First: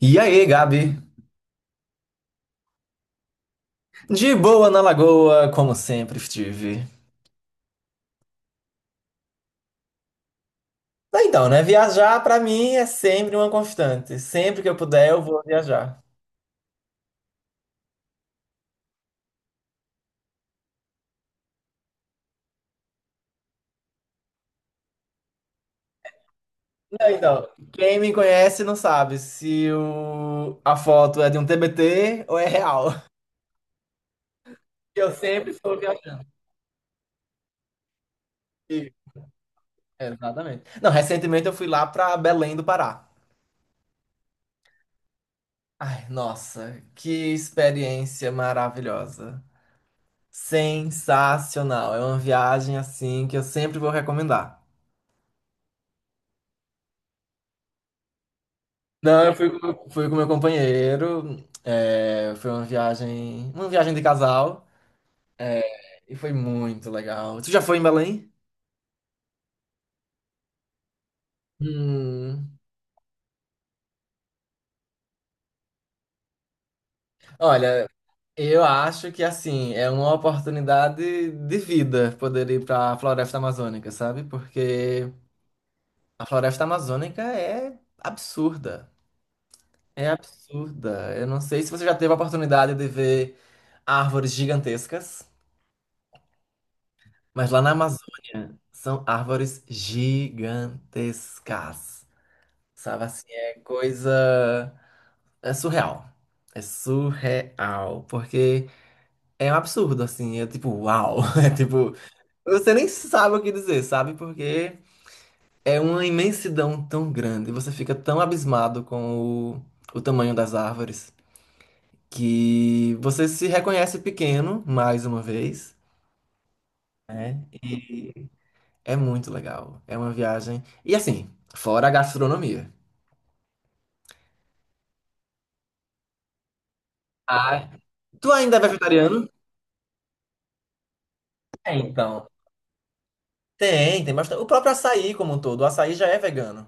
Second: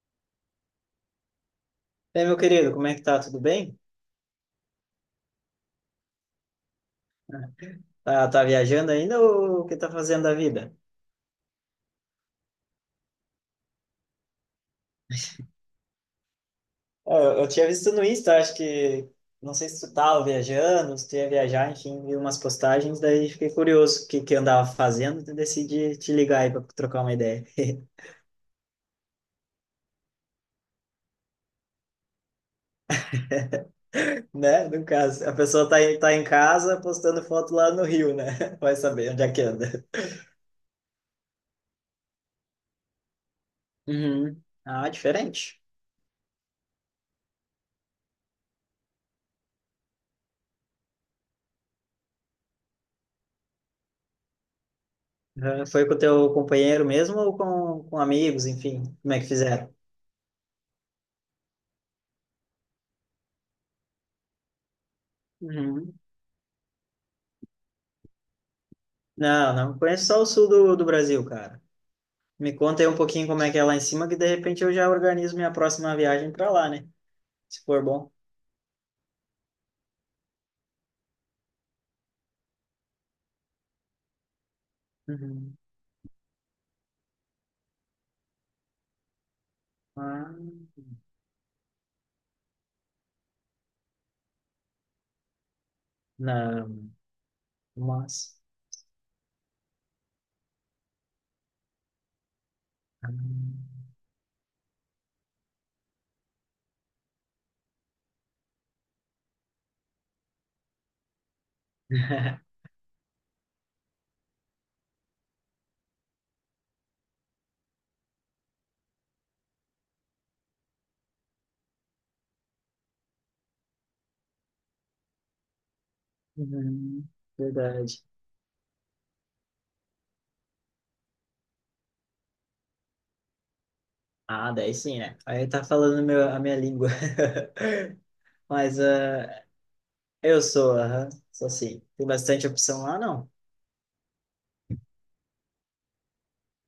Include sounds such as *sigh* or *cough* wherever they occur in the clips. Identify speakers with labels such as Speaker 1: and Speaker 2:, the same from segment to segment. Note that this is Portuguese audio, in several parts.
Speaker 1: E aí, Gabi?
Speaker 2: E aí, meu querido, como é que tá? Tudo bem?
Speaker 1: De boa na lagoa, como sempre estive.
Speaker 2: Tá, tá viajando ainda ou o que tá fazendo da vida?
Speaker 1: Então, né? Viajar pra mim é sempre uma constante. Sempre que eu puder, eu vou viajar.
Speaker 2: É, eu tinha visto no Insta, acho que... Não sei se tu tava viajando, se tu ia viajar, enfim, vi umas postagens, daí fiquei curioso o que que eu andava fazendo e decidi te ligar aí pra trocar
Speaker 1: Não,
Speaker 2: uma ideia.
Speaker 1: então,
Speaker 2: *laughs*
Speaker 1: quem me conhece não sabe se a foto é de um TBT ou é real.
Speaker 2: Né? No
Speaker 1: Eu
Speaker 2: caso, a
Speaker 1: sempre
Speaker 2: pessoa
Speaker 1: estou
Speaker 2: tá, tá
Speaker 1: viajando.
Speaker 2: em casa postando foto lá no Rio, né? *laughs* Vai
Speaker 1: E-
Speaker 2: saber onde é que anda.
Speaker 1: Exatamente. Não, recentemente eu fui lá pra Belém do Pará.
Speaker 2: Uhum. Ah, diferente.
Speaker 1: Ai, nossa, que experiência maravilhosa. Sensacional. É uma viagem assim que eu sempre vou recomendar.
Speaker 2: Uhum. Foi com o teu companheiro mesmo ou com amigos, enfim? Como é
Speaker 1: Não,
Speaker 2: que
Speaker 1: eu fui,
Speaker 2: fizeram?
Speaker 1: fui com meu companheiro. É, foi uma viagem de casal
Speaker 2: Uhum.
Speaker 1: e foi muito legal. Tu já foi em Belém?
Speaker 2: Não, não conheço só o sul do Brasil, cara. Me
Speaker 1: Hum,
Speaker 2: conta aí um pouquinho como é que é lá em cima, que de repente eu já organizo minha próxima viagem para lá, né? Se for
Speaker 1: Olha,
Speaker 2: bom.
Speaker 1: eu acho que assim é uma oportunidade de vida poder ir para a Floresta Amazônica, sabe? Porque
Speaker 2: Uhum.
Speaker 1: a Floresta Amazônica é absurda, é
Speaker 2: Ah,
Speaker 1: absurda. Eu não sei se você já teve a oportunidade de ver árvores gigantescas.
Speaker 2: não,
Speaker 1: Mas lá na
Speaker 2: mas.
Speaker 1: Amazônia são árvores gigantescas. Sabe
Speaker 2: Ah,
Speaker 1: assim, é coisa. É surreal. É surreal. Porque é um absurdo, assim. É tipo, uau. *laughs* É tipo.
Speaker 2: *laughs*
Speaker 1: Você nem sabe o que dizer, sabe? Porque é uma imensidão tão grande. Você fica tão abismado com o tamanho das árvores que você se reconhece pequeno, mais uma vez.
Speaker 2: uhum.
Speaker 1: Né?
Speaker 2: Verdade.
Speaker 1: É muito legal. É uma viagem. E assim, fora a gastronomia.
Speaker 2: Ah, daí sim, né? Aí tá falando meu, a minha língua. *laughs*
Speaker 1: Ah, tu ainda é
Speaker 2: Mas
Speaker 1: vegetariano?
Speaker 2: ah, eu sou, aham, sou
Speaker 1: É,
Speaker 2: sim. Tem
Speaker 1: então.
Speaker 2: bastante opção lá, não?
Speaker 1: Tem bastante. O próprio açaí como um todo. O açaí já é vegano.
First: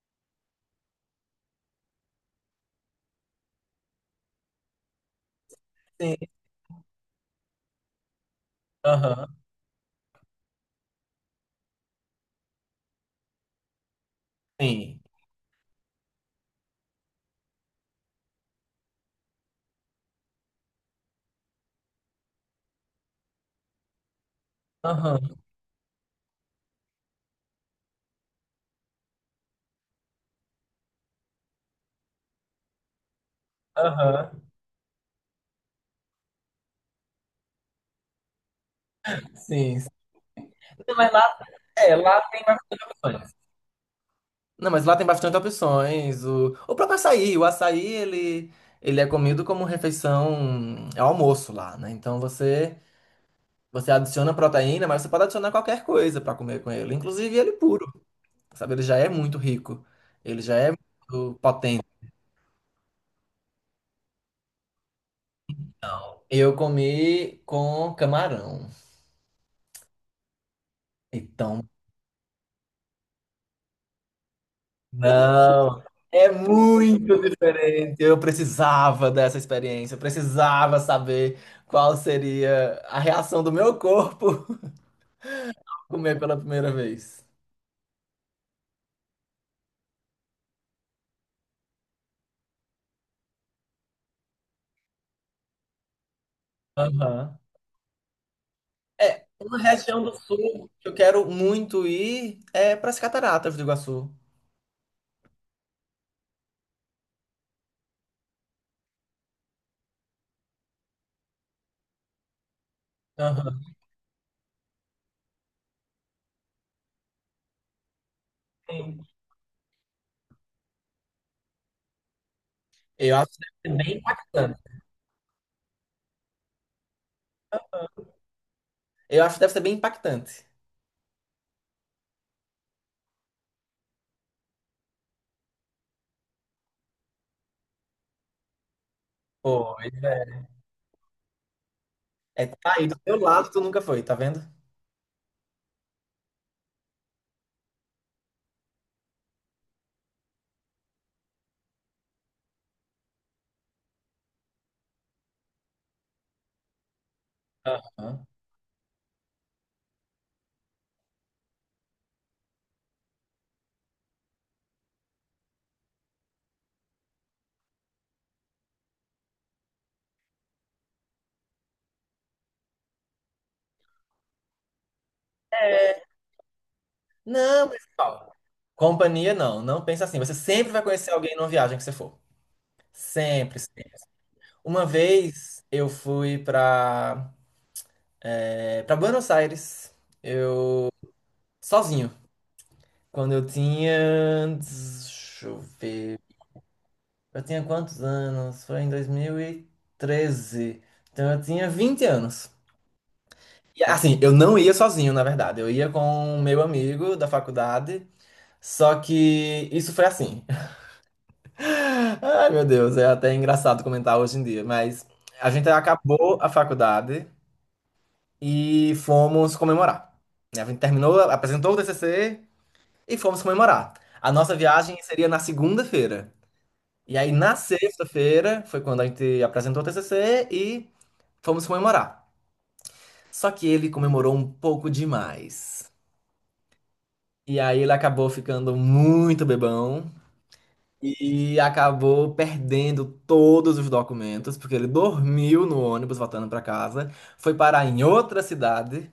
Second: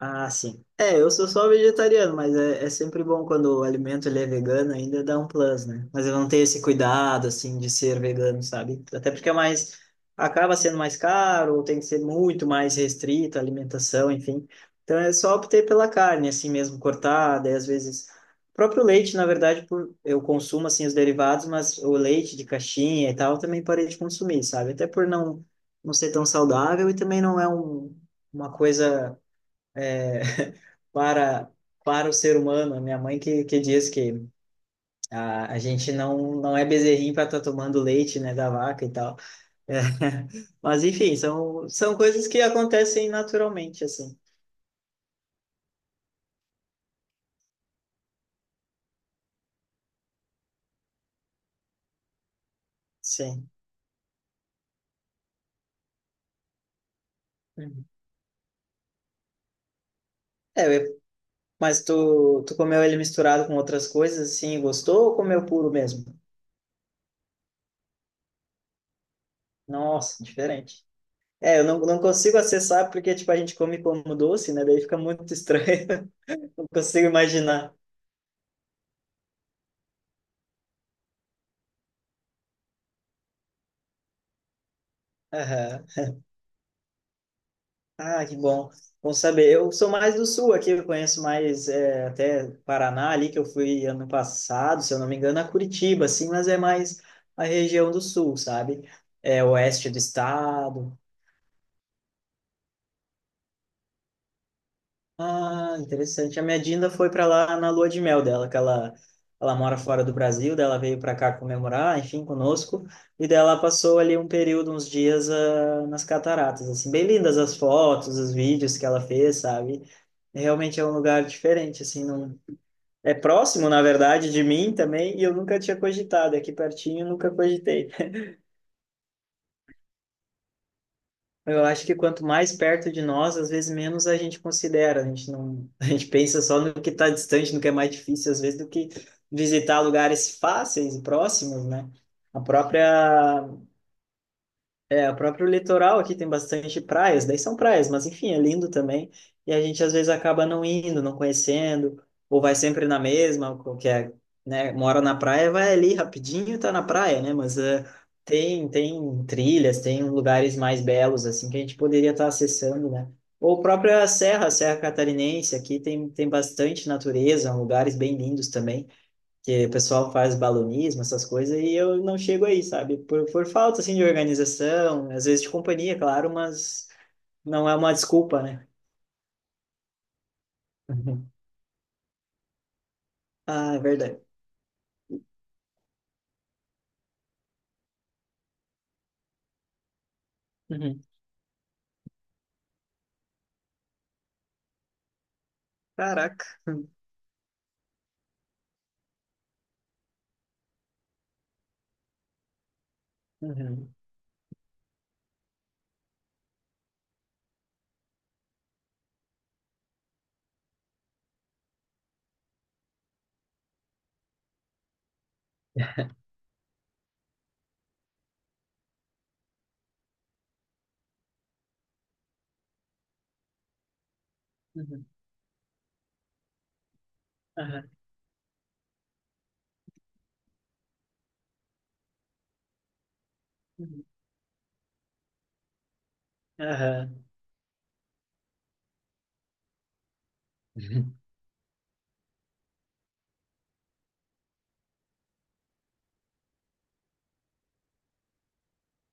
Speaker 2: Ah, sim. É, eu sou só vegetariano, mas é, é sempre bom quando o alimento ele é vegano, ainda dá um plus, né? Mas eu
Speaker 1: Sim,
Speaker 2: não tenho esse cuidado, assim, de ser vegano, sabe? Até
Speaker 1: aham,
Speaker 2: porque é mais... Acaba sendo mais caro, ou tem que ser muito mais restrito a alimentação, enfim. Então,
Speaker 1: sim.
Speaker 2: é só optei pela carne, assim mesmo, cortada, e às vezes... O próprio leite, na verdade, por... eu consumo, assim, os derivados, mas o leite de caixinha e tal, eu também parei de consumir, sabe? Até por
Speaker 1: Aham,
Speaker 2: não, não ser tão saudável e também não é um... Uma coisa para para o ser humano. A minha mãe que diz que
Speaker 1: aham.
Speaker 2: a gente não, não é bezerrinho para estar tá tomando leite, né, da vaca e tal. É.
Speaker 1: Sim. Sim.
Speaker 2: *laughs* Mas,
Speaker 1: Não, Mas
Speaker 2: enfim,
Speaker 1: lá,
Speaker 2: são, são
Speaker 1: é, lá
Speaker 2: coisas que
Speaker 1: tem bastante
Speaker 2: acontecem
Speaker 1: opções.
Speaker 2: naturalmente, assim.
Speaker 1: Não, mas lá tem bastante opções. O próprio açaí, o açaí, ele é comido como refeição, é almoço lá, né? Então você,
Speaker 2: Sim.
Speaker 1: você adiciona proteína, mas você pode adicionar qualquer coisa para comer com ele, inclusive ele
Speaker 2: Uhum.
Speaker 1: puro. Sabe? Ele já é muito rico, ele já é
Speaker 2: É, eu-
Speaker 1: muito potente.
Speaker 2: mas tu, tu comeu ele misturado com outras coisas, assim, e gostou ou comeu puro mesmo?
Speaker 1: Não, eu comi com camarão.
Speaker 2: Nossa, diferente. É, eu
Speaker 1: Então,
Speaker 2: não, não consigo acessar porque, tipo, a gente come como doce, né? Daí fica muito
Speaker 1: não,
Speaker 2: estranho.
Speaker 1: é
Speaker 2: *laughs* Não consigo
Speaker 1: muito
Speaker 2: imaginar.
Speaker 1: diferente. Eu precisava dessa experiência, eu precisava saber qual seria a reação do meu corpo
Speaker 2: Aham.
Speaker 1: *laughs* comer pela primeira vez.
Speaker 2: Ah, que bom. Bom saber. Eu sou mais do sul aqui, eu conheço mais é, até Paraná ali, que eu fui ano passado, se eu não me engano, a Curitiba, assim, mas é mais
Speaker 1: Aham.
Speaker 2: a região do sul, sabe?
Speaker 1: É,
Speaker 2: É
Speaker 1: uma
Speaker 2: oeste do
Speaker 1: região do sul que eu
Speaker 2: estado.
Speaker 1: quero muito ir é para as Cataratas do Iguaçu.
Speaker 2: Ah, interessante. A minha Dinda foi para lá na lua de mel dela, que ela mora fora do Brasil, daí ela veio para cá comemorar, enfim, conosco, e daí
Speaker 1: Aham.
Speaker 2: ela passou ali um período, uns dias ah, nas cataratas, assim, bem lindas as fotos, os vídeos que ela
Speaker 1: Sim.
Speaker 2: fez, sabe? É, realmente é um lugar diferente, assim, não... É
Speaker 1: Eu acho que
Speaker 2: próximo,
Speaker 1: deve
Speaker 2: na
Speaker 1: ser bem
Speaker 2: verdade, de
Speaker 1: impactante.
Speaker 2: mim também, e eu nunca tinha cogitado, é aqui pertinho eu nunca cogitei.
Speaker 1: Eu acho que deve ser bem impactante.
Speaker 2: Eu acho que quanto mais perto de nós, às vezes menos a gente considera. A gente não, *laughs* a gente pensa só no que está distante, no que é mais difícil, às vezes, do que visitar
Speaker 1: Pois é.
Speaker 2: lugares fáceis e próximos, né? A
Speaker 1: É, tá aí do teu
Speaker 2: própria
Speaker 1: lado, tu nunca foi, tá vendo?
Speaker 2: é, o próprio litoral aqui tem bastante praias, daí são praias, mas enfim, é lindo também. E a gente às vezes acaba não indo, não conhecendo, ou vai sempre na mesma, que é, né, mora na praia, vai ali rapidinho, tá na praia, né? Mas eh,
Speaker 1: Aham.
Speaker 2: tem trilhas, tem lugares mais belos assim que a gente poderia estar acessando, né? Ou própria Serra, Serra Catarinense, aqui tem bastante natureza, lugares bem lindos também que o pessoal faz balonismo, essas coisas, e eu não chego aí, sabe? Por falta, assim, de organização, às vezes de companhia, claro, mas não
Speaker 1: Não,
Speaker 2: é
Speaker 1: mas
Speaker 2: uma
Speaker 1: Paulo,
Speaker 2: desculpa, né?
Speaker 1: companhia não, não pensa assim. Você sempre vai conhecer
Speaker 2: Uhum.
Speaker 1: alguém numa viagem que você for. Sempre,
Speaker 2: Ah, é
Speaker 1: sempre.
Speaker 2: verdade.
Speaker 1: Uma vez eu fui pra Buenos Aires,
Speaker 2: Uhum.
Speaker 1: sozinho. Quando eu tinha. Deixa eu ver.
Speaker 2: Caraca.
Speaker 1: Eu tinha quantos anos? Foi em 2013. Então eu tinha 20 anos. E,
Speaker 2: Uhum.
Speaker 1: assim, eu não ia sozinho, na verdade. Eu ia com um meu amigo da faculdade. Só que isso foi assim. *laughs* Ai, meu Deus, é até engraçado comentar hoje em dia, mas a gente acabou a faculdade e fomos comemorar. Né? A gente terminou, apresentou o TCC e fomos comemorar. A nossa viagem
Speaker 2: Uhum.
Speaker 1: seria na segunda-feira. E aí, na
Speaker 2: Aham.
Speaker 1: sexta-feira, foi quando a gente apresentou o TCC e fomos comemorar. Só que ele
Speaker 2: Uhum.
Speaker 1: comemorou um pouco demais.
Speaker 2: Aham.
Speaker 1: E aí, ele acabou ficando muito bebão.
Speaker 2: Uhum.
Speaker 1: E acabou perdendo todos os documentos, porque ele dormiu no ônibus voltando para casa, foi parar em outra cidade,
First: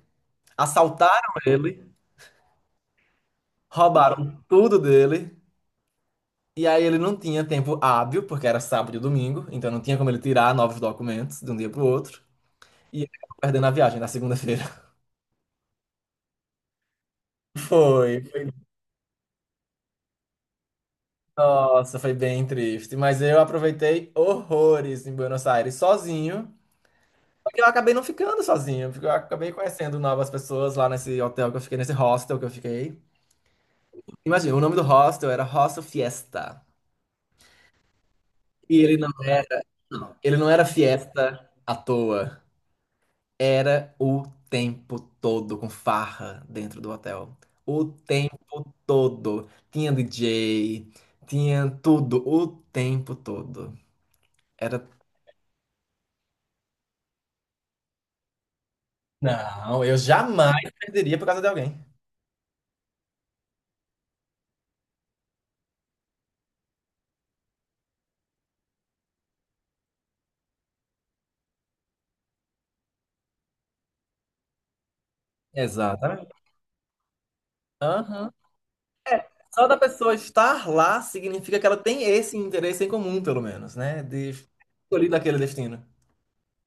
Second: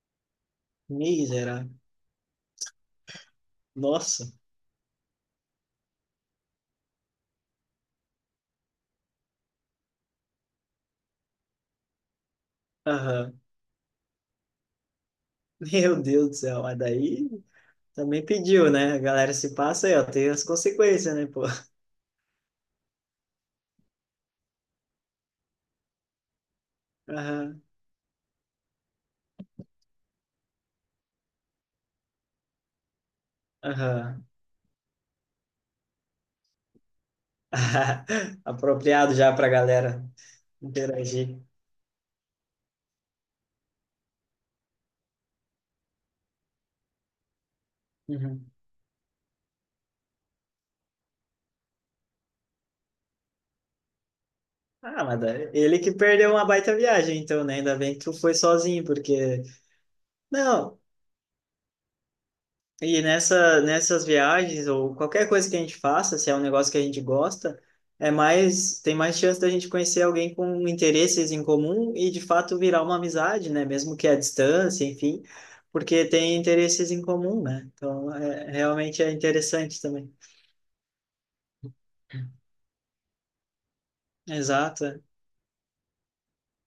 Speaker 1: assaltaram
Speaker 2: Miserável.
Speaker 1: ele,
Speaker 2: Nossa.
Speaker 1: roubaram tudo dele, e aí ele não tinha tempo hábil, porque era sábado e domingo, então não tinha como ele tirar novos documentos de um dia para o outro, e ele acabou
Speaker 2: Aham.
Speaker 1: perdendo a viagem na segunda-feira. *laughs*
Speaker 2: Meu Deus do céu, mas daí
Speaker 1: Foi,
Speaker 2: também
Speaker 1: foi.
Speaker 2: pediu, né? A galera se passa aí, ó, tem as consequências, né, pô?
Speaker 1: Nossa, foi bem triste, mas eu aproveitei horrores em Buenos Aires sozinho. Porque
Speaker 2: Aham.
Speaker 1: eu acabei não ficando sozinho, porque eu acabei conhecendo novas pessoas lá nesse hotel que eu fiquei, nesse hostel que eu fiquei.
Speaker 2: Aham.
Speaker 1: Imagina, o nome do hostel era Hostel Fiesta.
Speaker 2: *laughs*
Speaker 1: E ele não
Speaker 2: Apropriado já pra
Speaker 1: era,
Speaker 2: galera
Speaker 1: não, ele não era
Speaker 2: interagir.
Speaker 1: fiesta à toa. Era o tempo todo com farra dentro do hotel. O
Speaker 2: Uhum.
Speaker 1: tempo todo. Tinha DJ, tinha tudo, o tempo todo. Era.
Speaker 2: Ele que perdeu uma baita viagem, então, né? Ainda bem que tu foi sozinho, porque.
Speaker 1: Não, eu jamais
Speaker 2: Não,
Speaker 1: perderia por causa de alguém.
Speaker 2: e nessa, nessas viagens, ou qualquer coisa que a gente faça, se é um negócio que a gente gosta, é mais, tem mais chance da gente conhecer alguém com interesses em comum e, de fato, virar uma amizade, né? Mesmo que à distância, enfim, porque
Speaker 1: Exatamente.
Speaker 2: tem interesses em comum, né? Então,
Speaker 1: Aham.
Speaker 2: é, realmente é
Speaker 1: Só da
Speaker 2: interessante
Speaker 1: pessoa
Speaker 2: também.
Speaker 1: estar lá significa que ela tem esse interesse em comum, pelo menos, né? De
Speaker 2: Exato. É.
Speaker 1: escolher daquele destino.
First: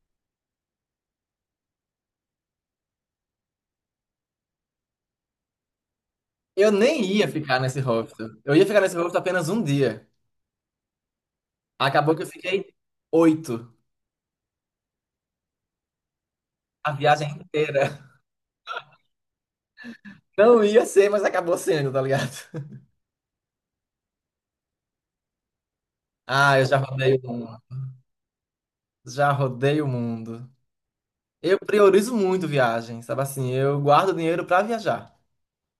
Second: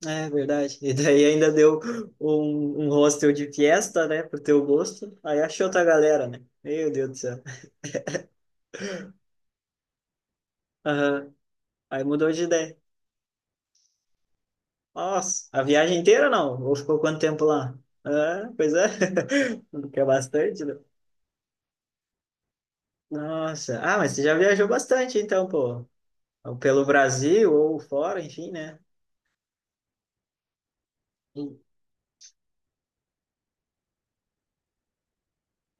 Speaker 2: É verdade. E daí ainda deu um hostel de fiesta, né, pro teu gosto. Aí achou outra galera, né?
Speaker 1: Eu
Speaker 2: Meu
Speaker 1: nem
Speaker 2: Deus do
Speaker 1: ia
Speaker 2: céu.
Speaker 1: ficar nesse hostel. Eu ia ficar nesse hostel apenas um dia.
Speaker 2: Aham. Aí
Speaker 1: Acabou que eu
Speaker 2: mudou de
Speaker 1: fiquei
Speaker 2: ideia.
Speaker 1: oito.
Speaker 2: Nossa, a viagem inteira não? Ou
Speaker 1: A
Speaker 2: ficou quanto
Speaker 1: viagem
Speaker 2: tempo lá?
Speaker 1: inteira.
Speaker 2: Ah, pois é. *laughs* Que é
Speaker 1: Não
Speaker 2: bastante, né?
Speaker 1: ia ser, mas acabou sendo, tá ligado?
Speaker 2: Nossa. Ah, mas você já viajou bastante, então, pô.
Speaker 1: Ah, eu já
Speaker 2: Pelo
Speaker 1: rodei o
Speaker 2: Brasil
Speaker 1: mundo.
Speaker 2: ou fora, enfim, né?
Speaker 1: Já rodei o mundo. Eu priorizo muito viagem, sabe assim? Eu guardo dinheiro pra viajar.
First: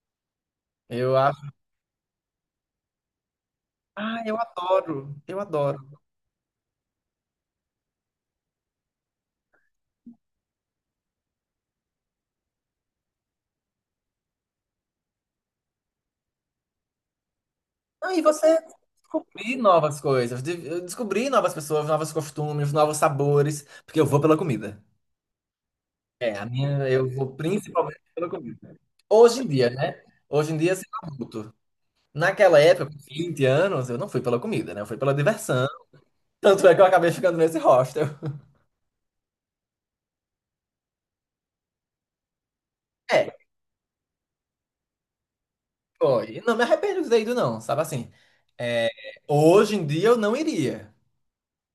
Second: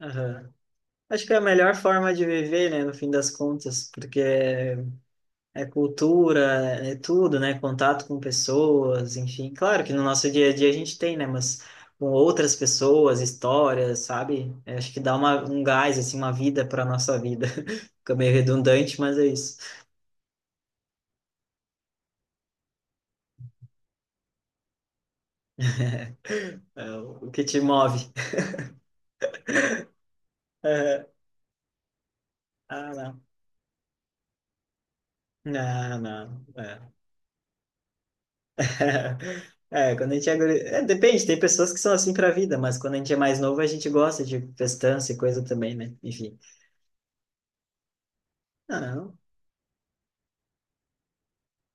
Speaker 2: Aham.
Speaker 1: Eu
Speaker 2: Acho que é a
Speaker 1: acho.
Speaker 2: melhor forma de viver, né, no fim das contas, porque
Speaker 1: Ah, eu adoro. Eu
Speaker 2: é
Speaker 1: adoro.
Speaker 2: cultura, é tudo, né? Contato com pessoas, enfim. Claro que no nosso dia a dia a gente tem, né? Mas com outras pessoas, histórias, sabe? Eu acho que dá uma, um gás, assim, uma vida para nossa vida. *laughs*
Speaker 1: Não,
Speaker 2: Fica
Speaker 1: e
Speaker 2: meio
Speaker 1: você
Speaker 2: redundante, mas é
Speaker 1: descobrir
Speaker 2: isso.
Speaker 1: novas coisas, eu descobrir novas pessoas, novos costumes, novos sabores, porque eu vou pela comida. É, a minha,
Speaker 2: *laughs* É
Speaker 1: eu
Speaker 2: o
Speaker 1: vou
Speaker 2: que te move.
Speaker 1: principalmente pela
Speaker 2: *laughs*
Speaker 1: comida. Hoje em dia, né? Hoje em dia, sendo
Speaker 2: É,
Speaker 1: adulto. Naquela época,
Speaker 2: ah,
Speaker 1: com
Speaker 2: não.
Speaker 1: 20 anos, eu não fui pela comida, né? Eu fui pela diversão.
Speaker 2: Não, não.
Speaker 1: Tanto é que
Speaker 2: É.
Speaker 1: eu acabei ficando nesse hostel.
Speaker 2: *laughs* É, quando a gente é, é, depende, tem pessoas que são assim pra vida, mas quando a gente é
Speaker 1: É,
Speaker 2: mais novo, a gente gosta de festança e coisa também, né? Enfim.
Speaker 1: foi. Não me arrependo de ter ido, não, sabe assim?
Speaker 2: Ah,
Speaker 1: É,
Speaker 2: não.
Speaker 1: hoje em dia eu não iria.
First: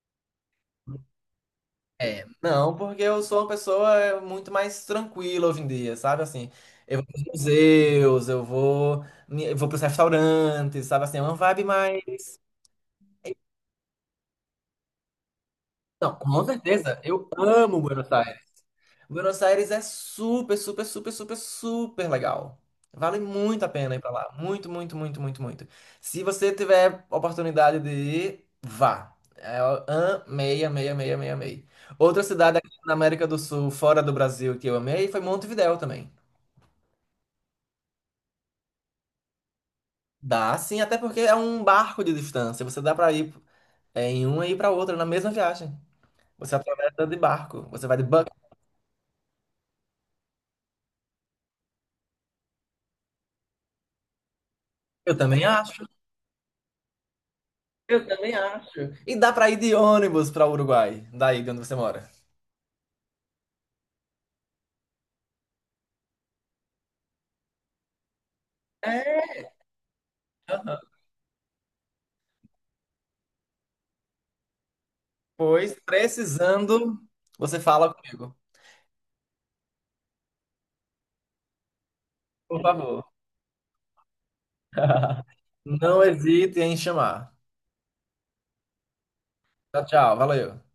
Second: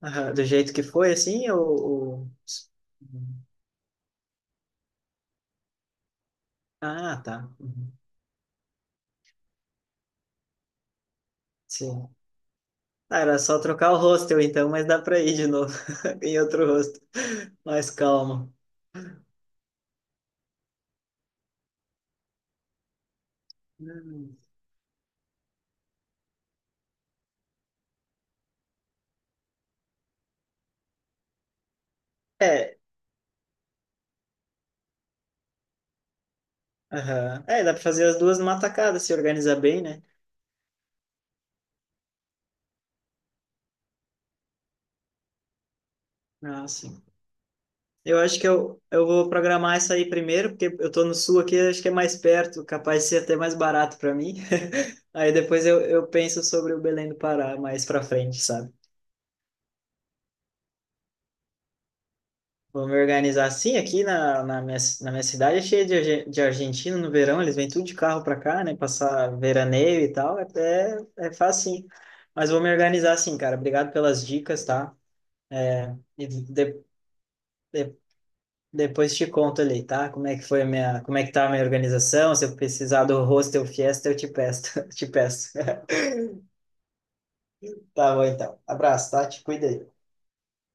Speaker 2: Aham, do jeito que foi, assim,
Speaker 1: É,
Speaker 2: ou-
Speaker 1: não, porque eu sou uma pessoa muito mais tranquila hoje em dia, sabe? Assim, eu vou
Speaker 2: Ah,
Speaker 1: pros
Speaker 2: tá. Uhum.
Speaker 1: museus, eu vou pros restaurantes, sabe? Assim, é uma vibe
Speaker 2: Sim.
Speaker 1: mais.
Speaker 2: Ah, era só trocar o hostel, então, mas dá para ir de novo
Speaker 1: Não,
Speaker 2: *laughs* em
Speaker 1: com
Speaker 2: outro
Speaker 1: certeza,
Speaker 2: hostel.
Speaker 1: eu amo
Speaker 2: Mais
Speaker 1: Buenos Aires.
Speaker 2: calmo.
Speaker 1: Buenos Aires é super, super, super, super, super legal. Vale muito a pena ir pra lá.
Speaker 2: Hum.
Speaker 1: Muito, muito, muito, muito, muito. Se você tiver oportunidade de ir, vá. É, eu amei, amei, amei, amei, amei. Outra cidade aqui
Speaker 2: É,
Speaker 1: na América do Sul, fora do Brasil, que eu amei, foi Montevidéu também.
Speaker 2: aham. É, dá para fazer as duas numa tacada, se organizar bem, né?
Speaker 1: Dá sim, até porque é um barco de distância. Você dá pra ir em uma e ir pra outra na mesma viagem. Você
Speaker 2: Ah, sim.
Speaker 1: atravessa de barco. Você vai de
Speaker 2: Eu
Speaker 1: bucket.
Speaker 2: acho que eu vou programar isso aí primeiro, porque eu tô no sul aqui, acho que é mais perto, capaz de ser até mais barato para mim. *laughs*
Speaker 1: Eu
Speaker 2: Aí
Speaker 1: também
Speaker 2: depois
Speaker 1: acho.
Speaker 2: eu penso sobre o Belém do Pará mais para
Speaker 1: Eu também
Speaker 2: frente, sabe?
Speaker 1: acho. E dá para ir de ônibus para o Uruguai, daí de onde você mora.
Speaker 2: Vou me organizar assim. Aqui na, na minha cidade é cheia de, de argentino no verão, eles vêm tudo de carro para cá, né?
Speaker 1: É,
Speaker 2: Passar veraneio e tal, é,
Speaker 1: aham.
Speaker 2: é fácil sim. Mas vou me organizar assim, cara. Obrigado pelas dicas, tá?
Speaker 1: Pois,
Speaker 2: É, e de-
Speaker 1: precisando, você fala
Speaker 2: de-
Speaker 1: comigo.
Speaker 2: depois te conto ali, tá? Como é que foi a minha, como é que tá a minha organização. Se eu
Speaker 1: Por favor.
Speaker 2: precisar do hostel fiesta, eu te peço, *laughs* te peço.
Speaker 1: Não hesite em chamar.
Speaker 2: Tá bom, então. Abraço, tá? Te cuida
Speaker 1: Tchau,
Speaker 2: aí.
Speaker 1: tchau. Valeu.